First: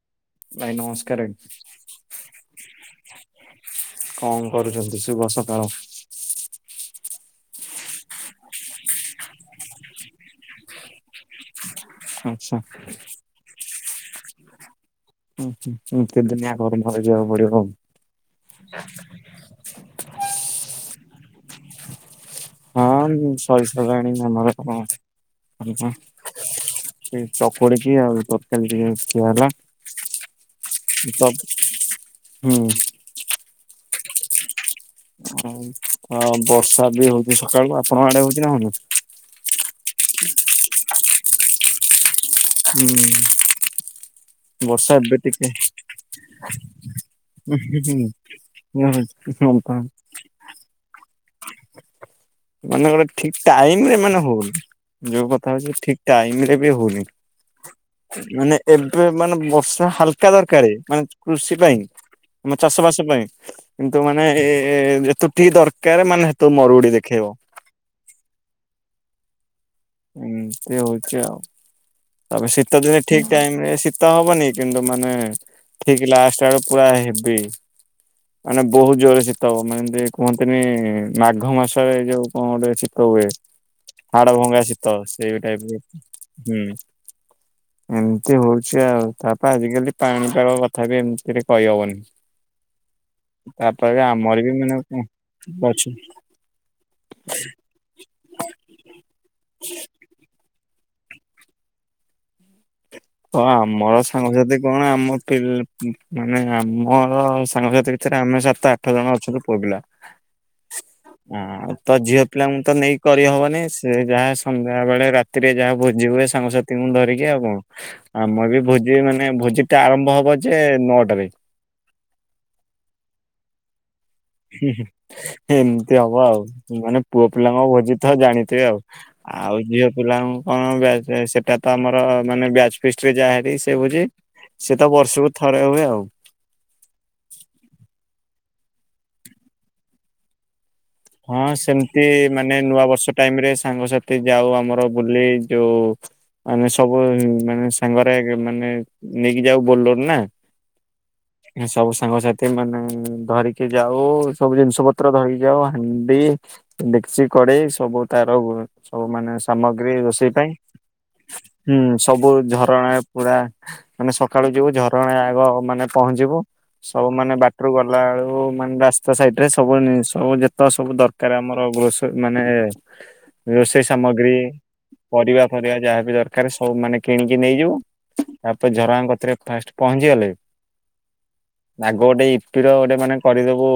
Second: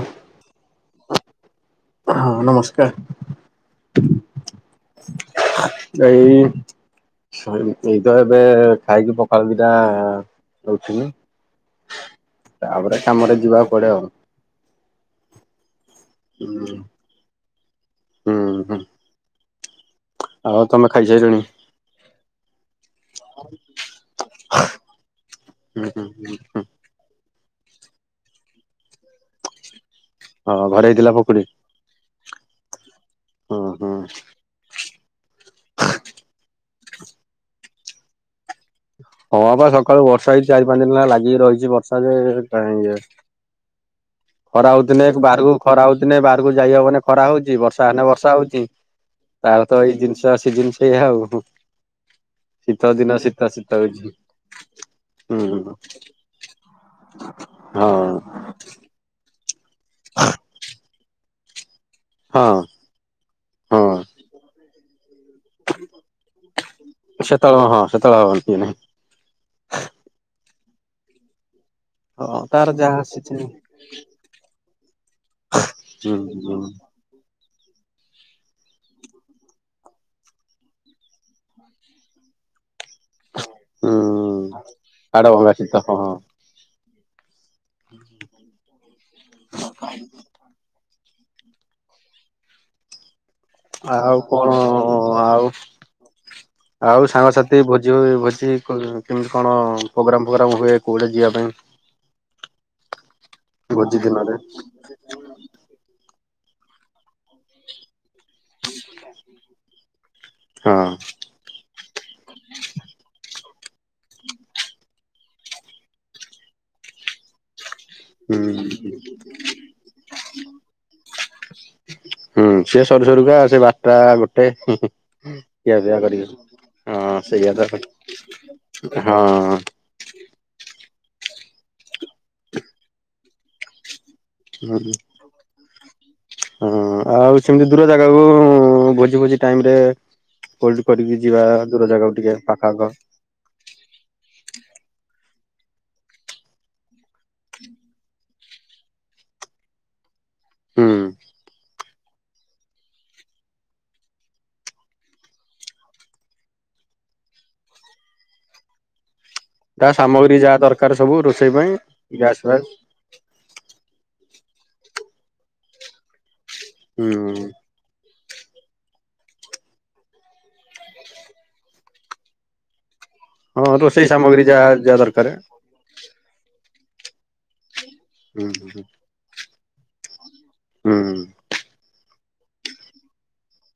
ଆଉ। ଭାଇ ନମସ୍କାର। ନମସ୍କାର କଣ କରୁଛନ୍ତି? ସୁଭ ସକାଳ। ଏଇ ସଇ ଏଇ ତ ଏବେ ଖାଇକି ପଖାଳ ଦିଟା ଉଠିଲି। ଆଚ୍ଛା। ତାପରେ କାମରେ ଯିବାକୁ ପଡେ ଆଉ। ହୁଁ ହୁଁ ହୁଁ କେତଦିନିଆ ଗରମ ହୁଁ [unintelligible] ଯିବାକୁ ପଡିବ ହୁଁ ଆଉ। ଆଉ ତମେ ଖାଇସାରିଲଣି? ସରିସାଲାଣି ଆମର ହୁଁ କଣ- ହୁଁ ସେ ଚକୁଡିକି ଆଉ ତରକାରୀ ଟିକେ ଖୀଆ ହେଲା। ହଁ ଘରେ ହେଇଥିଲା ସବ୍ ପକୁଡି ହୁଁ। ହୁଁ ହୁଁ। ଆଉ ହଁ ବର୍ଷା ବି ହଉଛି ସକାଳୁ। ଆପଣଙ୍କ ଆଡେ ହୋଉଛି ନା ହୋଉନି? ହଁ ବା ସକାଳୁ ବର୍ଷା ହେଇଛି ଚାରି ପାଞ୍ଚ ଦିନ ହେଲା ଲାଗି ରହିଛି ବର୍ଷା ଯେ ଇଏ ହୁଁ। ଖରା ବର୍ଷା ହୋଉଥିଲେ ଏବେ ଟିକେ ବାହାରକୁ ଖରା ହୋଉଥିଲେ ବାହାରକୁ ଯାଇହବନି ଖରା ହୁଁ, ହଉଛି ହୁଁ, ବର୍ଷା ହୁଁ, ହେଲେ ବର୍ଷା ହଉଛି। ହଉଛି। ହଁ ତାର ପା, ତ ଏଇ ଜିନିଷ ସିଜିନ ସେଇଆ ଆଉ। ଶୀତ ମାନେ ଗୋଟେ ଦିନ ଶୀତ ଠିକ ଶୀତ ଟାଇମରେ ହଉଛି ମାନେ ହୋଉନି। ଯୋଉ କଥା ହଉଛି ହୁଁ ଠିକ ଟାଇମରେ ବି ହଉନି। ହଁ ମାନେ ଏ ମାନେ ବର୍ଷା ହାଲକା ଦରକାର ମାନେ କୃଷି ପାଇଁ। ହଁ ଆମ ଚାଷ ବାସ ପାଇଁ ହଁ କିନ୍ତୁ ମାନେ ଏ ଯେତୁ ଠିକ ଦରକାର ମାନେ ହେତଳୁ ମରୁଡି ଦେଖ ସେତଳୁ ହଁ ସେତଳୁ ହନ୍ତି ନାଇଁ। ଏମିତି ହଉଛି ଆଉ। ହଁ ତାପରେ ତାର ଶୀତ ଯାହା ଯଦି ଠିକ ଆସିଛି। ଟାଇମ ରେ ଶୀତ ହବନି କିନ୍ତୁ ମାନେ ଠିକ ହୁଁ ଲାଷ୍ଟ ହୁଁ ଆଡୁ ପୁରା ହେବି। ମାନେ ବହୁତ ଜୋରରେ ଶୀତ ହବ ମାନେ ଦେ କୁହନ୍ତିନି ମାଘ ମାସରେ ଏ ଯୋଉ କଣ ଗୋଟେ ଶୀ ତ ହୁଏ। ହାଡ ହୁଁ ଭଙ୍ଗା ଶୀତ ହାଡ଼ ସେଇ ଭଙ୍ଗା ଶୀତ ଟାଇପର ହଁ ହଁ। [unintelligible] ହୁଁ ଏମିତି ହୋଉଛି ଆଉ ତାପରେ ଆଜିକାଲି ପାଣିପାଗ କଥ ତଥାପି ଏମତି ଟିକେ କହିହବନି। ତାପରେ ଆଉ ଆମର କଣ ବି ମାନେ କଣ ଆଉ ଗଛ ଆଉ ସାଙ୍ଗସାଥି ଭୋଜି ଭୋଜି କୋଲିନୁ କେମିତି କଣ ପ୍ରୋଗ୍ରାମ ଫୋଗ୍ରାମ ହୁଏ କୌଆଡେ ଯିବା ପାଇଁ? ହଁ ଆମର ଭୋଜି ଦିନରେ ସାଙ୍ଗସାଥି କଣ। ଆମ କିଲ ମାନେ ଆମର ସାଙ୍ଗସଥି ଭିତରେ ଆମେ ସାତ ତ ଆଠ ଜଣ ଅଛନ୍ତି ପୁଅପିଲା। ହଁ ହଁ ତ ଝିଅ ପିଲାଙ୍କୁ ତ ନେଇକି କରିହବନି। ସେ ଯାହା ସନ୍ଧ୍ୟା ବେଳେ ରାତ ରାତିରେ ଯାହା ଭୋଜି ହୁଏ ସାଙ୍ଗସାଥିଙ୍କୁ ଧରିକି ଆଉ କଣ। ହୁଁ ଆମର ବି ଭୋଜି ମାନେ ଭୋଜି ଟା ଆରମ୍ଭ ହବ ଯେ ନଅଟାରେ। ହୁଁ ସିଏ ସରୁ ସରୁକା ସେ ବାରଟା ଗୋ ହୁଁ ହୁଁ ଏମତି ହବ ଆଉ, ମାନେ ହଁ ପୁଅ ସେଇଆ ପିଲାଙ୍କ ତ ହଁ। ଭୋଜି ଥାଉ ଜାଣିଥିବେ ଆଉ। ହଁ ଆଉ ଜିଅ ପିଲାଙ୍କୁ କଣ ବ୍ୟାଚ ଯାଏ, ସେଟା ତ ଆମର ମାନେ ବ୍ୟାଚ ଫିଷ୍ଟ ରେ ଯାଏନି ସେ ଭୋଜି। ସିଏ ତ ବର୍ଷୁକୁ ଥରେ ହୁଏ ଆଉ। ହଁ ଆଉ ସେମିତି ଦୂର ଜାଗାକୁ-ଉ ଭୋଜି ଫୋଜି ଟାଇମ୍ ରେ ହୋଲଡ଼ କରିକି ଯିବା ଦୂର ଜାଗାକୁ ଟିକେ ପାଖଆଖ। ଟାଇମ୍ ରେ ସାଙ୍ଗସାଥି ଯାଉ ଆମର ବୁଲି ଯୋଉ ମାନେ ସବୁ ମାନେ ସାଙ୍ଗରେ ଆଗେ ମାନେ ନେଇକି ଯାଉ ବୋଲୋର ନା। ହୁଁ। ଏଇ ନା ସବୁ ସାଙ୍ଗସାଥ ଥି ମାନେ ଧରିକି ଯାଉ, ସବୁ ଜିନ୍ଷ ପତ୍ର ଧରିକି ଯାଉ। ଆ ଆଣ୍ଡି, ଡେକଚି, କଡେଇ ସବୁ ତାର ହୁଏ। ସବୁ ମାନେ ତା ସାମଗ୍ରୀ ରୋଷେଇ ପାଇଁ। ଯାହା ଦରକାର ସବୁ ରୋଷେଇ ପାଇଁ ହୁଁ ସବୁ ଗ୍ୟାସ୍ ଫ୍ୟାସ୍ ଝରଣା ପୁରା ମାନେ ସକାଳୁ ଯିବୁ ଝରଣା ଆଗ ମାନେ ପହଞ୍ଚିବୁ। ସବୁ ମାନେ ହୁଁ। ବାଟ ଏଠୁ ଗଲାଳୁକୁ ମାନେ ରାସ୍ତା ସାଇଟ୍ ରେ ସବୁ ନିଷ ସବୁ ଜେତ ତ ସବୁ ଦରକାର ଆମର ଗ୍ରୋସରି। ମାନେ ହଁ ରୋଷେଇ ସାମଗ୍ରୀ, ଯାହା ଯାହା ଦରକାର ପରିବା ଫରିବା ଯାହାବି ଦର ଏକାରି ସବୁ ମାନେ କିଣିକି ନେଇଯିବୁ। ହୁଁ ତାପରେ ହୁଁ ଝରଣା କତିରେ ଫାଷ୍ଟ ପହଞ୍ଚିଗଲେ ହୁଁ। ଆଗ ଗୋଟେ ଇପ୍ପୀ ର ଗୋଟେ ମାନେ କରିଦେବୁ,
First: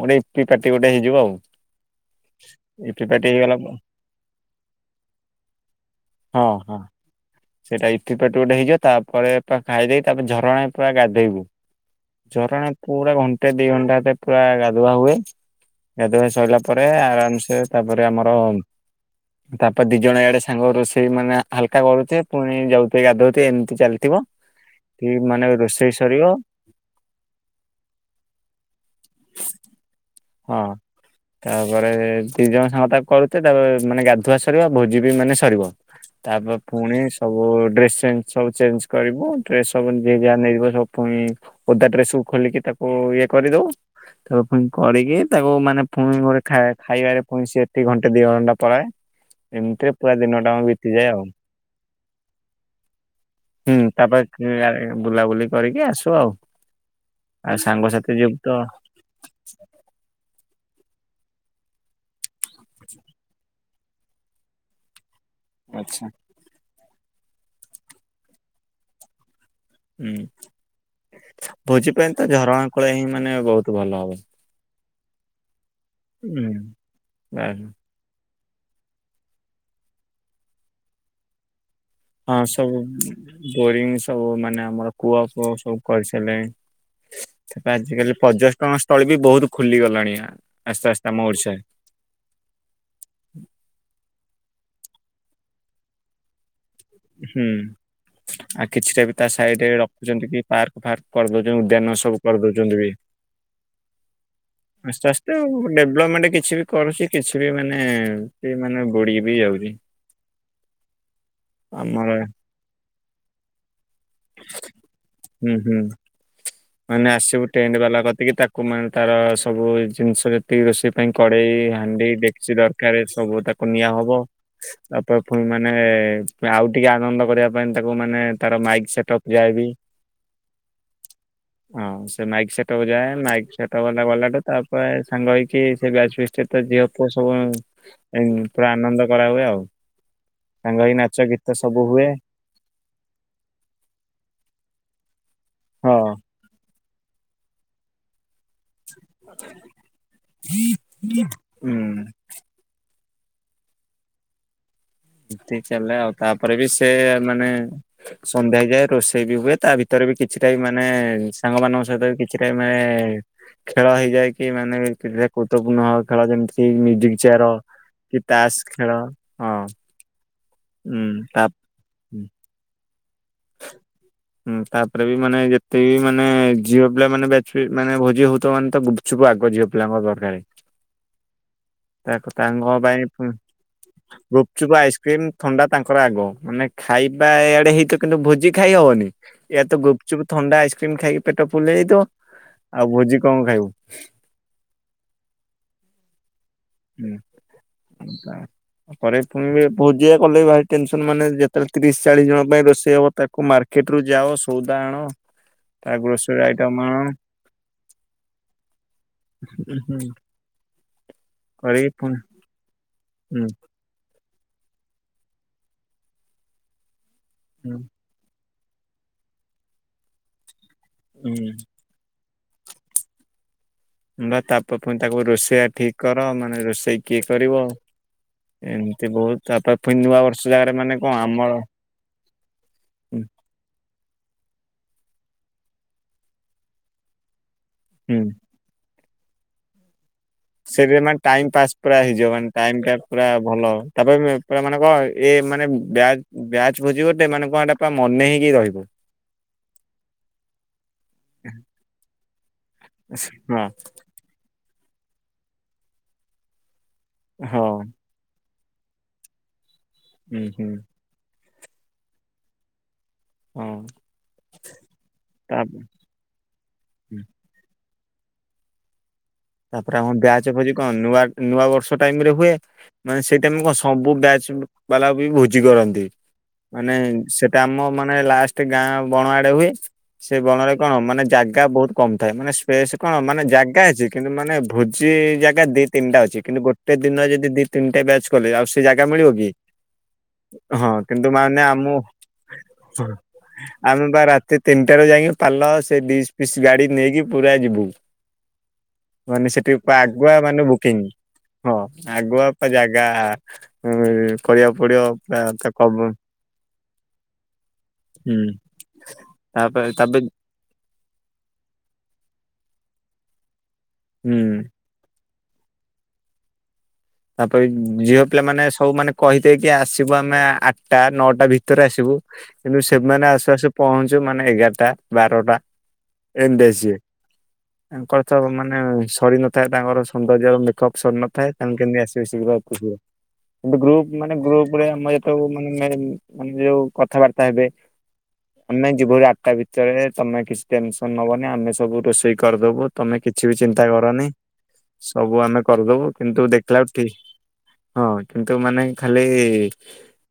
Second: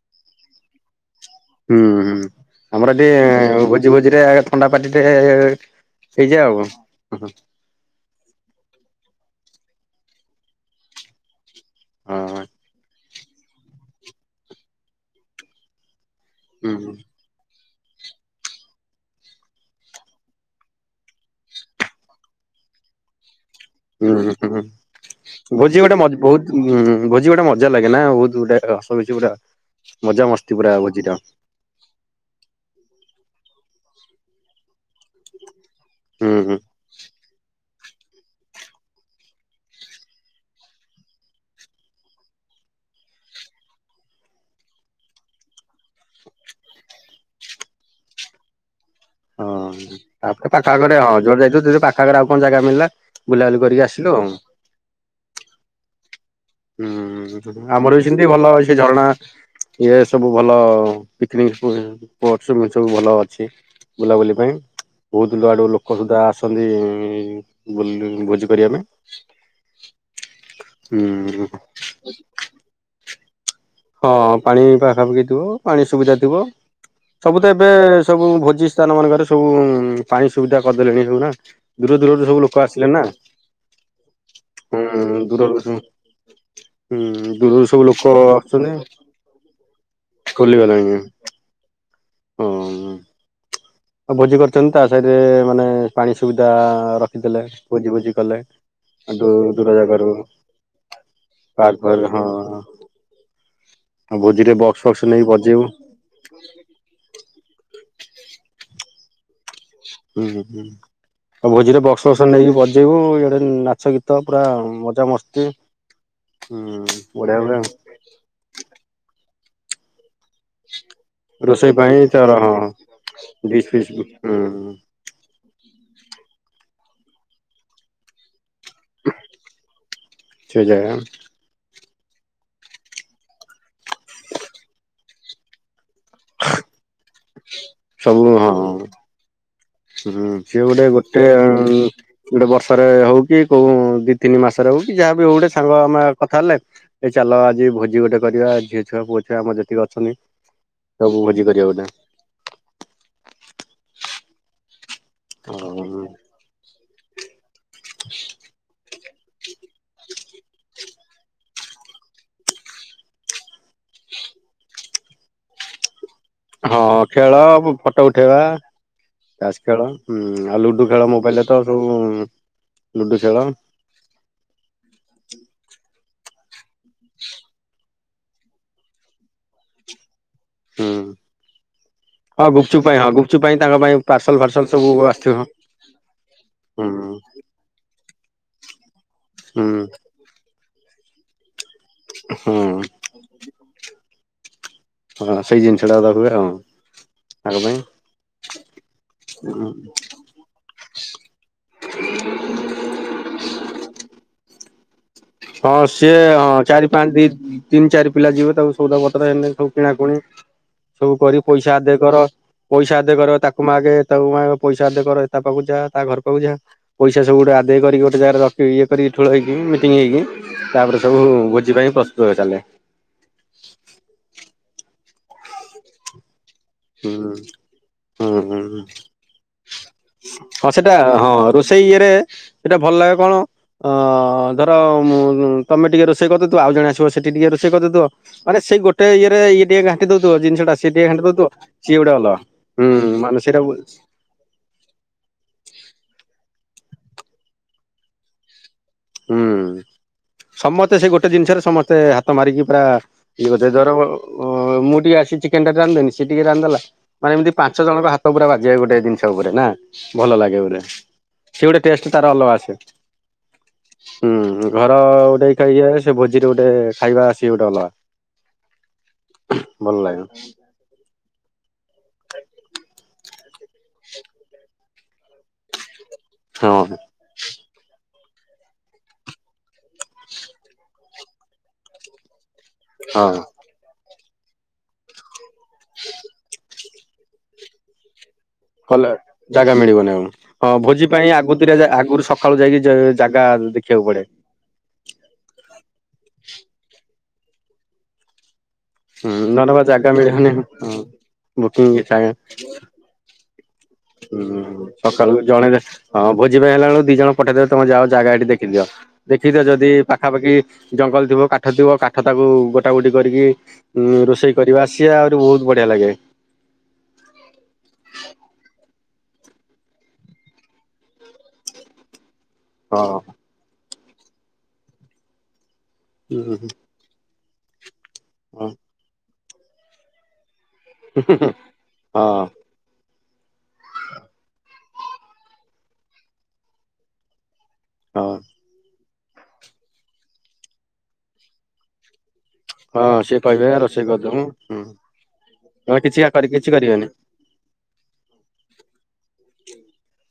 ଗୋଟେ ଇପ୍ପୀ ପାର୍ଟି ଗୋଟେ ହେଇଯିବ ଆଉ। ହୁଁ ହୁଁ ଆମର ଇପି ପାଟି ହେଇଗଲା ପ ଏଠି ଭୋଜି ଫୋଜି ରେ ଆଗ ଥଣ୍ଡା ପାଟି ଟେ ହେଇଯାଏ ହଁ ଆଉ କଣ। ହଁ ହୁଁ ହୁଁ। ସେଇଟା ଇପ୍ପୀ ପାଟି ଗୋଟେ ହେଇଯାଏ, ତାପରେ ପା ଖାଇଦେଇକି ତାପରେ ଝରଣାରେ ପୁରା ଗାଧେଇବୁ। ହଁ। ଝରଣା ପୁରା ଘଣ୍ଟେ ଦି ଘଣ୍ଟା ପେ ପୁରା ଗାଧୁଆ ହୁଏ। ଗାଧୁଆ ସଇଲା ହୁଁ ପରେ ଆରାମସେ ତାପରେ ଆମର ତାପରେ ଦି ଜଣ ଇଆଡେ ସାଙ୍ଗ ରୋଷେଇ ମାନେ ହାଲ୍କା କରୁଥିବେ, ପୁଣି ଯାଉଥିବେ ଗାଧୋଉଥିବେ। ଏମ ଉଁ ହୁଁ ଭୋଜି ରୋଷେଇ ଗୋଟେ ମଜ୍ ସରିବ ବୋହୁତ ହୁଁ ଭୋଜି ଗୋଟେ ମଜା ଲାଗେନା ଆଉ, ବୋହୁତ୍ ଗୋଟେ ହସ ଖୁସି ଗୋଟେ ଆଉ, ମଜା ହଁ ମସ୍ତି ପୁରା ଭୋଜିଟା। ତାପରେ ଦି ଜଣ ସାଙ୍ଗ ତାକୁ କରୁଥିବେ, ତାପ ମାନେ ଗାଧୁଆ ସରିବ ଭୋଜି ବି ମାନେ ସରିବ। ହୁଁ ତାଗପ। ହୁଁ ପୁଣି ସବୁ ଡ୍ରେସ୍ ଚେଞ୍ଜ ସବୁ ଚେଞ୍ଜ କରିବୁ ଡ୍ରେସ ଯିଏ ଯାହା ନେଇ ଥିବ ସବୁ ପୁଣି ଓଦାଡ୍ରେସ୍ ସୁବ ଖୋଲିକି ତାକୁ ଇଏ କରିଦୋଉ। ତା ଫୁଣି କରିକି ତାକୁ ମାନେ ପୁଣି ଗୋଟେ ଖାଇଆ ଖାଇଵାରେ ପୁଣି ସେଠି ଘଣ୍ଟେ ଦି ଘଣ୍ଟା ପଳାଏ। ହଁ ଏମିତିରେ ପୁରା ଦିନଟା ତାପରେ ଆମ ପାଖ ଆଖରେ ବିତିଯାଏ ହଁ ଆଉ ଜୋଆଡେ ଯାଇଥିବୁ ଯେଦି ଦେଖିବୁ ପାଖ ଆଖରେ ଆଉ କଣ ଜାଗା ମିଳିଲା। ବୁଲାବୁଲି ହୁଁ କରିକି ଆସିଲୁ ଆଉ। ତାପରେ ଟି ବୁଲାବୁଲି କରିକି ଆସୁ ଆଉ। ହୁଁ ହୁଁ ଆଉ ଆମର ବି ସାଙ୍ଗସାଥି ସେମ୍ତି ଯୋଗୁ ଭଲ ତ ହଏ, ସେ ଝରଣା ଇଏ ସବୁ ଭଲ ପିକନିକ୍ ସ୍ପୁ ପୋଟ୍ସ ଇମିତି ସବୁ ଭଲ ଅଛି। ବୁଲାବୁଲି ପାଇଁ, ବହୁତ୍ ଦୁଲ ଆଡୁ ଲୋକ ଆଚ୍ଛା। ସୁଦ୍ଧା ଆସ ଆସନ୍ତୀ-ଇ-ଇ-ବୁଲି ଭୋଜି କରିଆ ପାଇଁ। ହୁଁ ହୁଁ ଭୋଜି ପାଇଁ ତ ଝରଣା କୂଳେ ହିଁ ମାନେ ବୋହୁତ୍ ହଁ ପାଣି ପାଖାପାଖି ଥିବ, ପାଣି ସୁବିଧା ଥିବ ହୁଁ ସବୁ ତ ବାସ୍। ଏବେ ସବୁ ଭୋଜି ସ୍ଥାନ ମାନଙ୍କରେ ସବୁ-ଉ ପାଣି ସୁବିଧା କରିଦେଲେଣି ସବୁ ନା। ଦୂର ଦୂରରୁ ସବୁ ଲୋକ ଆସିଲେ ନା ବୋରିଂ ସବୁ ମାନେ ଆମର କୂଅ ହୁଁ ଫୁଅ ଦୂରରୁ ସବୁ ହୁଁ। କରିସାରିଲେଣି। ହୁଁ ଦୂରୁରୁ ସବୁ ଲୋକ ଆସୁଚ ଟନ ସ୍ଥଳୀ ବି ବୋହୁତ୍ ଖୁଲି ଗଲାଣି, ଆ-ଆସ୍ତେ ଆସ୍ତେ ଆମ ଓଡିଶାରେ। ହଁଉମ୍। ଆଉ ଭୋଜି କରୁଚନ୍ତି, ତା ସହିତେ ମାନେ ପାଣି ସୁବିଧା ରଖିଦେଲେ ହୁଁ ଭୋଜି ଭୋଜି କଲେ। ଆଉ କିଛିଟା ବି ଦୂ ତା ସାଇଟ୍ ରେ ଦୂର ଜାଗାରୁ ରଖୁଛନ୍ତି କି ପାର୍କ ଫାର୍କ କରଦୋଉଚନ୍ତି ପାର୍କ ଉଦ୍ୟାନ ଫାର୍କ ସବୁ ହଁ। କରଦୋଉଚନ୍ତି ବି। ଆଉ ଭୋଜିରେ ବକ୍ସ ଫକ୍ସ ନେଇ ବଜେଇବୁ ଲପମେଣ୍ଟ କିଛି ବି କରୁଛି କିଛି ବି ମାନେ କି ମାନେ କି ମାନେ ବୁଡି ବି ଯାଉଚି। ହୁଁ ହୁଁ ହୁଁ। ଆଉ ଭୋଜି ରେ ବକ୍ସ ଆମର ଫକ୍ସ ନେଇକି ବଜେଇବୁ ଏଇଆଡେ ନାଚ ଗୀତ ପୁରା ମଜା ମସ୍ତି। ହୁଁ ହୁଁ ମାନେ ବଢିଆ ଆସିବୁ ହୁଏ ଆଉ ଟେଣ୍ଟ ବାଲା କତିକି ତାକୁ ମାନେ ତାର ସବୁ ଜିନିଷ ଯେ ରୋଷେଇ ପାଇଁ କଡେଇ ରୋଷେଇ ପାଇଁ ହାଣ୍ଡି ତାର ହଁ ଡେକ୍ଚି ଦରକାରେ ସବୁ ତାକୁ ଡିସ୍ ନିଆ ଫିସ୍ ହୁଁ ହବ। ତାପ ପୁଣି ମାନେ ଆଉ ଟିକେ ଆନନ୍ଦ କରିବା ପାଇଁ ତାକୁ ମାନେ ତାର ମାଇକ୍ ସେଟ ଅପ ଦିଆଇବି। [unintelligible] ହଁ ସେ ମାଇକ୍ ସେଟକୁ ଯାଏ ମାଇକ ସେଟ ଗଲା ଗଲାଠୁ ତାପରେ ସାଙ୍ଗ ହେଇ କି ସେ ବ୍ୟାଚ୍ ଫିଷ୍ଟ ତ ଝିଅ ପୁଅ ସବୁ ସବୁ ହଁ ପୁରା ଆନନ୍ଦ କରାହୁଏ ଆଉ। ହୁଁ ସିଏ ସାଙ୍ଗ ଗୋଟେ ହେଇ ଗୋଟେ ନାଚ ଆଉ ଗୀତ ସବୁ ହୁଏ ଗୋଟେ ବର୍ଷରେ ହଉ କି କୋଉ ଦି ତିନି ମାସରେ ହଉ କି ଯାହାବ ହଉ ଗୋଟେ ସାଙ୍ଗ ହଁ ଆମେ କଥା ହେଲେ ଏଇ ଚାଲ ଆଜି ଭୋଜି ଗୋଟେ କରିବା ଝିଅ ଛୁଆ ପୁଅ ଛୁଆ ଆମର ଯେତିକି ଅଛନ୍ତି ସବୁ ଭୋଜି କରିବା ଗୋଟେ। ଉଁ। ଏତି ଚାଲେ ଆଉ ତାପରେ ବି ସେ ମାନେ ସନ୍ଧ୍ୟା ହେଇଯାଏ ରୋଷେଇ ବି ହୁଏ ତା ଭିତରେ ବି କି କିଛିଟା ବି ମାନେ ସାଙ୍ଗମାନଙ୍କ ସହିତ ବି କିଛିଟା ମା ଖେଳ ହେଇଯାଏ କି ମାନେ ଗୁରୁତ୍ୱପୂର୍ଣ୍ଣ ହବ ଖେଳ ଯେମତି ହଁ ଖେଳ ଫଟୋ ଉଠେଇବା ଖେଳ ହଁ ତାସ ଖେଳ। ହୁଁ ଆଉ ଲୁଡୁ ଉଁ ଖେଳ ତା ମୋବାଇଲରେ ତ ସବୁ ଲୁଡୁ ଖେଳ। [inaudible] ହୁଁ ତାପରେ ବି ମାନେ ଯେତେ ବି ମାନେ ଝିଅ ପିଲା ମାନେ ଵ୍ୟାଚ୍ ମାନେ ଭୋଜି ହଉଥବ ମାନେ ତ ବୁ ଛୁପ୍ ଆଗ ଝିଅ ପିଲାଙ୍କର ଦରକାରେ। ହୁଁ। ତାକୁ ହଁ ତାଙ୍କ ଘ ଗୁପଚୁପ୍ ପାଇଁ ହଁ ଗୁପଚୁପ୍ ପାଇଁ ତାଙ୍କ ପାଇଁ ପାର୍ସଲ ଫାର୍ସଲ ଗୁପ୍ଚୁପ୍ ସବୁ ଆଇସ୍କ୍ରିମ ଆସିଥିବ ଥଣ୍ଡା ତାଙ୍କର ଆଗ ମାନେ ହୁଁ ଖାଇବା ଇଆଡେ ହେ ଇ ତ କିନ୍ତୁ ଭୋଜି ଖାଇ ହବନି ୟ ହୁଁ ତ ଗୁପଚୁପ୍ ଥଣ୍ଡା ଆଇସ୍କ୍ରିମ୍ ଖାଇକି ପେଟ ଫୁଲ୍ ହେଇ ଯାଇଥିବ। ହୁଁ ହଁ ସେଇ ଜିନିଷ ଟା କଥା କୁହେ ଆଉ। ତାଙ୍କ ପାଇଁ ହୁଁ ପରେ ପୁଣି ବି ପୁ ଯେ କଲେ ଭାଇ ଟେନ୍ସନ୍ ମାନେ ଯେତେବେଳେ ତିରିଶ୍ ଚାଳିଶ ଜଣ ପାଇଁ ରୋଷେଇ ହବ ତାକୁ ମାର୍କେଟ ରୁ ଯାଅ ସଉଦା ଆଣ। ହଁ ତା ସିଏ ଗ୍ରୋସରୀ ହଁ ଆଇଟମ ଚାରି ଆଣ ପାଞ୍ଚ ଦି ତିନି ଚାରି ପିଲା ଯିବେ ତାକୁ ସଉଦାପତ୍ର ହେନ ଦେନ ସବୁ କିଣାକୁଣି ସବୁ କରି ପଇସା କରିକି ଆଦେ ପୁଣି କର ପଇସା ଆଦେ କର ହୁଁ ତାକୁ ମାଗେ। ତାକୁ ମାଗେ ପଇସା ଆଦାୟ କର ତା ପାଖକୁ ଯା ତା ଘର ପାଖକୁ ଯା ପଇସା ସବୁ ଗୋଟେ ଆଦାୟ ହୁଁ। କରିିକି ଗୋଟେ ଜାଗାରେ ରଖି ଇଏ କରିକି ଠୁଳ ହେଇକି ମିଟିଙ୍ଗ ହେଇକି ତାପରେ ସବୁ ଭୋଜି ପାଇଁ ପ୍ରସ୍ତୁତ ହୋଇଚାଲେ। ବା ତାପରେ ପୁଣି ତାକୁ ରୋଷେଇଆ ଠିକ୍ କର ମାନେ ରୋଷେଇ ହୁଁ କିଏ କରିବ? ହୁଁ ହୁଁ ହଁ ଏମିତି ବହୁତ ତାପରେ ପୁଣି ନୂଆ ବର୍ଷ ହଉ ଜାଗାରେ ସେଟା ମାନେ କଣ ହଁ ଆମର ରୋଷେଇ ଇଏରେ ସେଇଟା ଭଲ ଲାଗେ ହୁଁ କଣ ଅ ଧର ତମେ ଟିକେ ରୋଷେଇ କରୁଥିବ ଆଉ ଜଣେ ଆସିବ ସେଠି ଟିକେ ରୋଷେଇ କରିଦଉଥିବ ହୁଁ। ମାନେ ସେଇ ଗୋଟେ ଇଏ ରେ ଟିକେ ଘାଣ୍ଟି ଦଉଥିବ ଜିନିଟା ସେ ସେଇଠି ଟିକେ ମାନେ ଘାଣ୍ଟି ଟାଇମ ଦୋଊଥିବ। ପାସ୍ ପୁରା ହେଇଯିବ ମାନେ ଟାଇମ ଟା ପୁରା ଭଲ ତାପ୍ ଏ ପିଲା ମେ କଣ ଏ ମାନେ ବ୍ୟାଜ ବ୍ୟାଜ୍ ଭୋଜିିବ ଗୋଟେ ମାନେ କଣ ଟା ମନେ ହେଇକି ରହିବ। ହୁଁ ସମସ୍ତେ ସେ ଗୋଟେ ଜିନିଷରେ ସମସ୍ତେ ହାତ ମାରିକି ପୁରା ଏ ହଁ ଗୋଟେ ଧର ମୁଁ ଟିକେ ଆସି ଚିକେନ୍ ଟା ରାନ୍ଧି ଦେବୀ ସେ ଟିକେ ରାନ୍ଧିଦେଲା। ମାନେ ଏମିତି ହଁ ପାଞ୍ଚ ଜଣଙ୍କ ହାତ ପୁରା ବାଜିବେ ଗୋଟେ ଜିନିଷ ଉପରେ ନା ଭଲ ହୁଁ ଲାଗେ ହୁଁ ବୋଧେ। ସିଏ ଗୋଟେ ଟେଷ୍ଟ ତାର ଅଲଗା ଆସେ। ହୁଁ। ହୁଁ ହୁଁ ଘର ଗୋଟେ ଖାଇ ସେ ଭୋଜି ରେ ଗୋଟେ ଖାଇବା ସିଏ ଗୋଟେ ଅଲଗା। ଭଲ ତାପରେ ଆମ ଲାଗେ। ବ୍ୟାଚ୍ ଭୋଜି କଣ ନୂଆ ନୂଆ ବର୍ଷ ଟାଇମ୍ ରେ ହୁଏ। ମାନେ ସେଇ ଟାଇମ୍ କଣ ସବୁ ବ୍ୟାଚ୍ ବାଲା ବି ଭୋଜି କରନ୍ତି ହଁ ମାନେ ସେ ଆମ ମାନେ ଲାଷ୍ଟ ଗାଁ ବଣ ଆଡେ ହୁଏ। ସେ ବଣରେ କଣ ମାନେ ଜାଗା ବହୁତ କମ ଥାଏ ମାନେ ସୂ ଫ୍ରେସ୍ କଣ ହଁ ମାନେ ଜାଗା ଅଛି କିନ୍ତୁ ମାନେ ଭୋଜି ଜାଗା ଦି ତିନିଟା ଅଛି କିନ୍ତୁ ଗୋଟେ ଗୋଟେ ଦିନ ରେ ଦି ତିନଟା ବ୍ୟାଚ କଲେ ଆଉ ସ ସେ ଜାଗା କଲେ ମିଳିବ କି ଜାଗା ମିଳିବନି ଆଉ। ହଁ ଭୋଜି ପାଇଁ କିନ୍ତୁ ମାନେ ଆଗତୁରିଆ ଯା ଆମୋ ଆଗରୁ ସକାଳୁ ଯାଇକି ଜାଗା ଦେଖିବାକୁ ଆମେ ପଡେ। ବା ରାତି ତିନିଟାରୁ ଯାଇକି ପାଲ ସେ ଦିଶ୍ ଫିସ୍ ଗାଡ଼ି ନେଇକି ପୁରା ଯିବୁ। ହୁଁ ମାନେ ନହେଲେ ସେଠି ବା ପା ଜାଗା ଆଗୁଆ ମିଳିବନି ମାନେ ହଁ ବୁକିଂ ହଁ ବୁକିଂ ଜାଗା ଆଗୁଆ ପା ଜାଗା ଏଇ କରିବାକୁ ହୁଁ ସକାଳୁ ପୁରା ଜଣେ ତା କବ ହଁ ଭୋଜି ପାଇଁ ହେଲାବେଳୁକୁ ଦି ଜଣ ପଠେଇଦେବେ ତମେ ଯାଅ ଜାଗା ହୁଁ ଏଠି ଦେଖିଦିଅ। ଦେଖିଥା ଯଦି ତାପରେ ତାପରେ ପାଖାପାଖି ଜଙ୍ଗଲ ଥିବ କାଠ ଥିବ କାଠ ତାକୁ ଗୋଟା ଗୋଟି କରିକି ଉଁ ହୁଁ। ରୋଷେଇ କରିବା। ସିଏ ଆହୁରି ବହୁତ ବଢିଆ ଲାଗେ। ତାପରେ ଝିଅ ପିଲାମାନେ ସବୁ ମାନେ କହିଦେଇକି ଆସିବୁ ଆମେ ଆଠଟା ନଅଟା ଭିତରେ ଆସିବୁ କିନ୍ତୁ ହଁ ସେମାନେ ଆସୁ ଆସୁ ପହଞ୍ଚୁ ମାନେ ଏଗାରଟା ବାରଟା ଏମିତି ଆସିବେ। ତାଙ୍କର ତ ହଁ ମାନେ ସରି ନଥାଏ ତାଙ୍କର ସୌନ୍ଦର୍ଯ୍ୟ ଆଉ ମେକପ ସରି ନଥାଏ ତାଙ୍କ କେମିତି ଆସିବେ ଶୀଘ୍ର ଆସିବୁ। ଗ୍ରୁପ ମାନେ ଗ୍ରୁପ ରେ ଆମେ ଯେତେବେଳେ ମାନେ ମାନେ ଯୋଉ କଥାବାର୍ତ୍ତା ହେବେ। ହଁ। ଆମେ ଯିବୁ ଆଠଟା ଭିତରେ ତମେ କିଛି ଟେନ୍ସନ ହବନି ଆମେ ସବୁ ରୋଷେଇ କରିଦବୁ ତମେ ହଁ ସିଏ କିଛି ବି କହିବେ ଚିନ୍ତା ରୋଷେଇ କରନି କରିଦବୁ ସବୁ ଆମେ ହୁଁ କରିଦବୁ କିଛି କିନ୍ତୁ କରି ଦେଖ୍ କିଛି କରିବେନି ହଁ କିନ୍ତୁ ମାନେ ଖାଲି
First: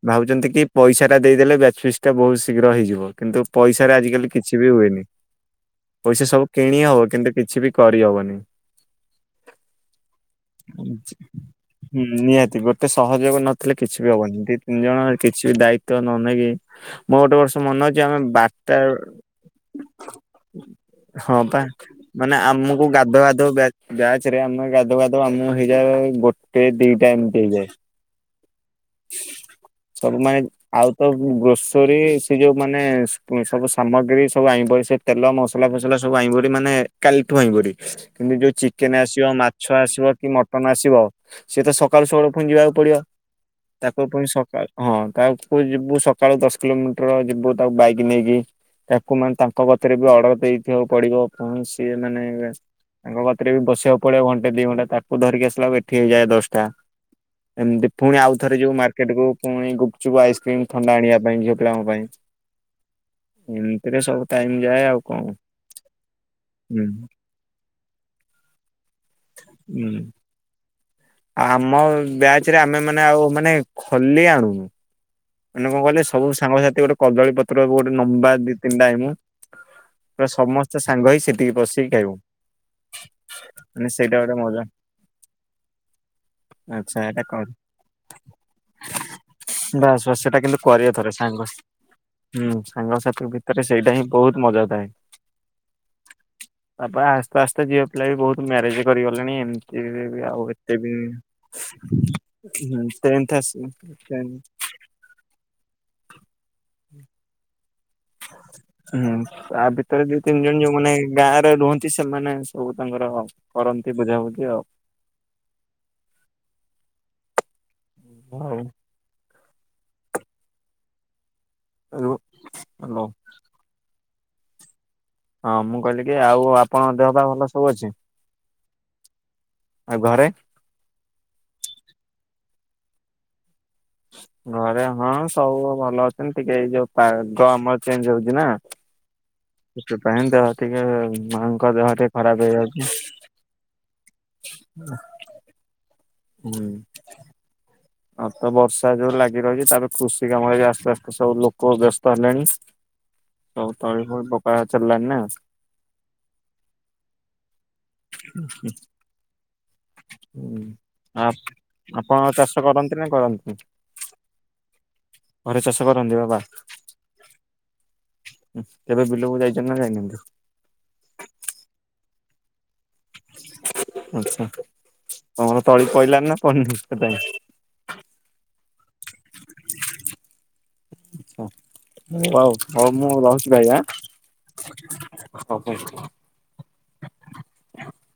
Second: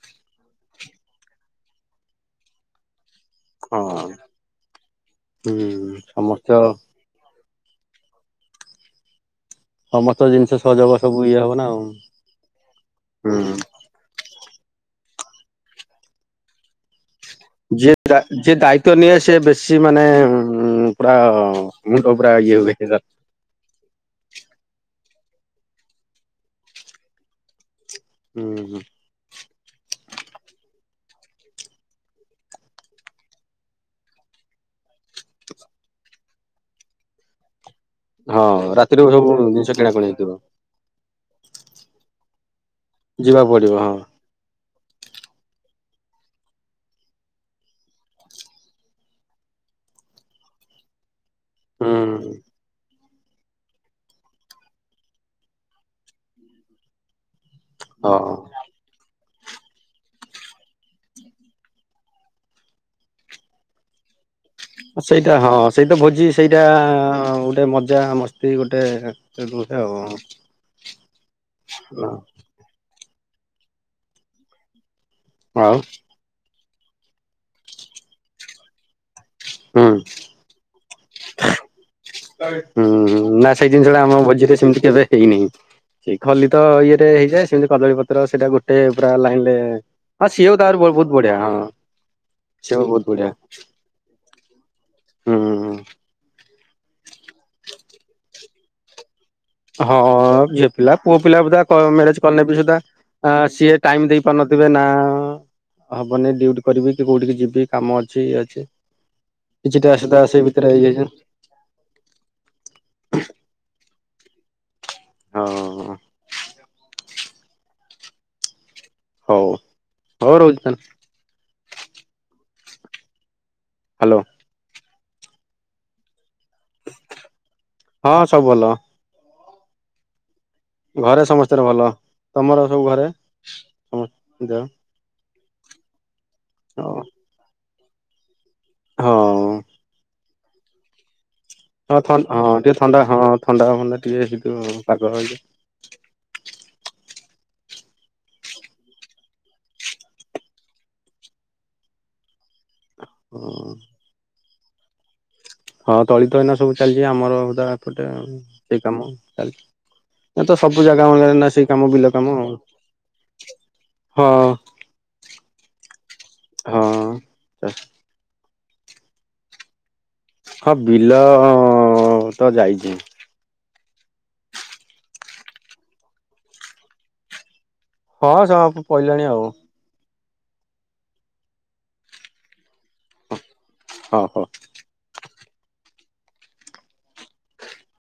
ଭାବୁଛନ୍ତି କି ପଇସା ଟା ଦେଇଦେଲେ ବ୍ୟାଚ୍ ଫିଷ୍ଟି ଟା ବହୁତ ଶୀଘ୍ର ହେଇଯିବ କିନ୍ତୁ ହଁ। ପଇସାରେ ଆଜିକାଲି କିଛି ବି ହୁଏନି ହୁଁ ପଇସାରେ ସବୁ ସମସ୍ତ କିଣି ହବ କିନ୍ତୁ କିଛି ବି କରିହବନି। ସମସ୍ତ ଜିନିଷ ସହଯୋଗ ସବୁ ଇଏ ହବ ନା ଆଉ। ହୁଁ ନିହାତି ଗୋଟେ ହୁଁ ସହଯୋଗ ନଥିଲେ କିଛି ବି ହବନି ଦି ତିନି ଜଣ କିଛି ବି ଦାୟିତ୍ୱ ନ ନେଇକି ମୋର ଗୋଟେ ବର୍ଷ ମନେ ଯିଏ ଅଛି ଆମେ ଯିଏ ବାରଟା ଦାୟିତ୍ଵ ବେଳୁ ନିଏ ସେ ବେଶୀ ମାନେ ପୁରା ହଁ ପା ମୁଣ୍ଡ ପୁରା ମାନେ ଇଏ ହୁଏ ଆମକୁ ଗାଧଉ ଗାଧଉ ବ୍ୟାଚ୍ ବ୍ୟାଚ୍ ରେ ଆମେ ଗାଧୋଉ ଗାଧୋଉ ଆମକୁ ହେଇଯାଏ ଗୋଟେ ଦିଟା ଏମିତି ହେଇଯାଏ। ହୁଁ ହୁଁ। ସବୁ ମାଇଡ୍ ଆଉ ତ ଗ୍ରୋସରୀ ସେ ଯୋଉ ମାନେ ସବୁ ସାମଗ୍ରୀ ସବୁ ଆଇଁ ବଇଁଁ ସେ ତେଲ ମସଲା ଫସଲା ସବୁ ଆଇଁ ବଡି ମାନେ କାଲିଠୁ ଆଇଁ ବଡି। କିନ୍ତୁ ଯୋଉ ହଁ ଚିକେନ ରାତିରେ ଆସିବ ସବୁ ମାଛ ଜିନିଷ ଆସିବ କିଣାକଣି କି ହେଇଥିବ ମ ତମେ ଆସିବ ସିଏ ତ ସକାଳୁ ସକାଳୁ ପୁଣି ଯିବାକୁ ପଡିବ ଯିବାକୁ ପଡିବ ହଁ ତାକୁ ପୁଣି ସକାଳୁ ହଁ ତାକୁୁ ଯିବୁ ସକାଳୁ ଦଶ କିଲୋମିଟର ଯିବୁ ତାକୁ ବାଇକ ନେଇକି। ତାକୁ ମାନେ ତାଙ୍କ କତିରେ ବି ଅର୍ଡର ଦେଇଥିବାକୁ ପଡିବ। ପୁଣି ସିଏ ମାନେ ହୁଁ। ତାଙ୍କ କତିରେ ବି ବସିବାକୁ ପଡିବ ଘଣ୍ଟେ ଦି ଘଣ୍ଟା ତାକୁ ଧରିକି ଆସିଲା ବେ ଠି ହେଇଯାଏ ଦଶଟା ଏମିତି ପୁଣି ହଁ ଆଉଥରେ ଯିବୁ ମା କେଟାକୁ ପୁଣି ଗୁପଚୁପ, ଆଇସ୍କ୍ରିମ, ଥଣ୍ଡା ଆଣିବା ପାଇଁ ଝିଅ ପିଲାଙ୍କ ପାଇଁ। ଏମିତିରେ ସବୁ ଟାଇମ୍ ଯାଏ ଆ ସେଇଟା ହଁ ସେଇଟା ଭୋଜି ସେଇଟା ଗୋଟେ ମଜା ମସ୍ତି ଗୋଟେ। ସେ ହୁଁ। ଗୋଟାକ। ଆମ ବ୍ୟାଚ ରେ ଆମେ ମାନେ ଆଉ ମାନେ ଖଲି ଆଣୁନୁ। ମାନେ ଆଉ କଣ କହିଲେ ସବୁ ସାଙ୍ଗସାଥି ଗୋଟେ କଦଳୀ ପତ୍ର ଗୋଟେ ଲମ୍ବା ଦି ତିନିଟା ଆଣିମୁଁ। ହୁଁ ପୁରା ସମସ୍ତେ ସାଙ୍ଗ ହେଇ ସେଠିକି ବସିକି ଖାଇବୁ ହୁଁ ନା ସେଇ ମାନେ ଜିନିଷଟା ସେଇଟା ଆମ ଗୋଟେ ଭୋଜିରେ ମଜା ସେମିତି କେବେ ହେଇନେହି। ସେଇ ଖଲି ତ ଆଚ୍ଛା ଇଏରେ ଏଇଟା କଣ? ହେଇଯାଏ ସେମିତି କଦଳୀ ପତ୍ର ସେଇଟା ଗୋଟେ ପୁରା ଲାଇନରେ ବାସ୍ ବାସ୍ ହଁ ସେଟା ସିଏ କିନ୍ତୁ ତାର କରିବା ବହୁତ ଥରେ ବହୁତ ବଢିଆ ସାଙ୍ଗ ହଁ ହଁ। ହୁଁ ସାଙ୍ଗସାଥି ଭିତରେ ସେଇଟା ହିଁ ବହୁତ ମଜା ଥାଏ। ହୁଁ। ତାପରେ ଆସ୍ତେ ଆସ୍ତେ ଝିଅ ପିଲା ବି ବହୁତ ମ୍ୟାରେଜ କରିଗଲେଣି ଏମତି ହଁ ଝିଅ ପିଲା ପୁଅ ପିଲା ବଧା ମ୍ୟାରେଜ କଲେ ବି ସୁଦ୍ଧା ହୁଁ ଟେନ୍ଥ ଆସି ସିଏ ଟାଇମ ଦେଇ ଟେନ୍ଥ ପାରୁନଥିବେ ନା ହବନି ଡିଉଟି କରିବି କି କୋଉଠିକି ଯିବି କାମ ଅଛି। ଇଏ ଅଛି। ହୁଁ ତା କିଛିଟା ଭିତରେ ସୁଧା ଯୋଉ ସେଇ ତିନି ଜଣ ଭିତରେ ଯୋଉ ମାନେ ହେଇଯାଇଛି ଗାଁରେ ରୁହନ୍ତି ସେମାନେ ସବୁ ତାଙ୍କର କରନ୍ତି ବୁଝାବୁଝି ଆଉ ହଁ। ହଉ। ହଉ ହଉ ରହୁଚି ତାନେ ହାଲୋ ମାଲୋ। ହାଲୋ। ହଁ ମୁଁ କହିଲି କି ଆଉ ଆପଣ ଦେହ ପା ଭଲ ସବୁ ଅଛି? ହଁ ସବୁ ଭଲ। ଆଉ ଘରେ। ଘରେ ସମସ୍ତେର ଭଲ ତମର ସବୁ ଘରେ? ସମସ୍ତ ଦେହ ଘରେ ହଁ ସବୁ ଭଲ ଅଛନ୍ତି ଟିକେ ଏଇ ଯୋଉ ହଁ ପାଗ ଆମର ଚେଞ୍ଜ ହଉଛି ନା। ହଁ। ସେଥିପାଇଁ ତ ଟିକେ ମାଙ୍କ ଦେହ ଟେ ଖରାପ ହେଇଯାଉଚି। ଥଣ୍ଡାଭଣ୍ଡା ଟିକେ କିନ୍ତୁ ପାଗ ହୋଇଯଏ। ହୁଁ। ହଁ ତ ବର୍ଷା ଯୋଉ ଲାଗି ରହିଚି ତାପରେ କୃଷି କାମରେ ଆସ୍ତେ ଆସ୍ତେ ସବୁ ଲୋକ ବ୍ୟସ୍ତ ହେଲେଣି। ତଉ ତ ପୋକ ଚାଲିଲ ନା। [unintelligible] ହଁ ତଳିତ ଏଇନା ସବୁ ଚାଲିଚି ଆମରଟା ଏପଟେ ସେଇ କାମ ଚାଲିଚି। ଏ ତ ହୁଁ। ସବୁ ଜାଗା ଆ ମାନରେ ନା ସେଇ କାମ ବିଲ ଆପଣ କାମ ଆଉ। ଚାଷ କରନ୍ତି ନା କରନ୍ତିନି ହଁ ଘରେ ଚାଷ କରନ୍ତି ବାବା? ହଁ କେବେ ବିଲକୁ ଯାଇଛନ୍ତି ନା ଯାଇନାହାନ୍ତି? ହଁ ବିଲ ତ ଯାଇଚି। ଆଚ୍ଛା, ତମର ତଳି ପଇଲାନି ନା ପଡ଼ିନେଇ [unintelligible] ହଁ ସ ପଇଲାଣି ଆଉ। ଅଉ, ହଉ ମୁଁ ରହୁଛି ଭାଇ ଆଁ। ହଉ ହଉ। ହ ହଉ।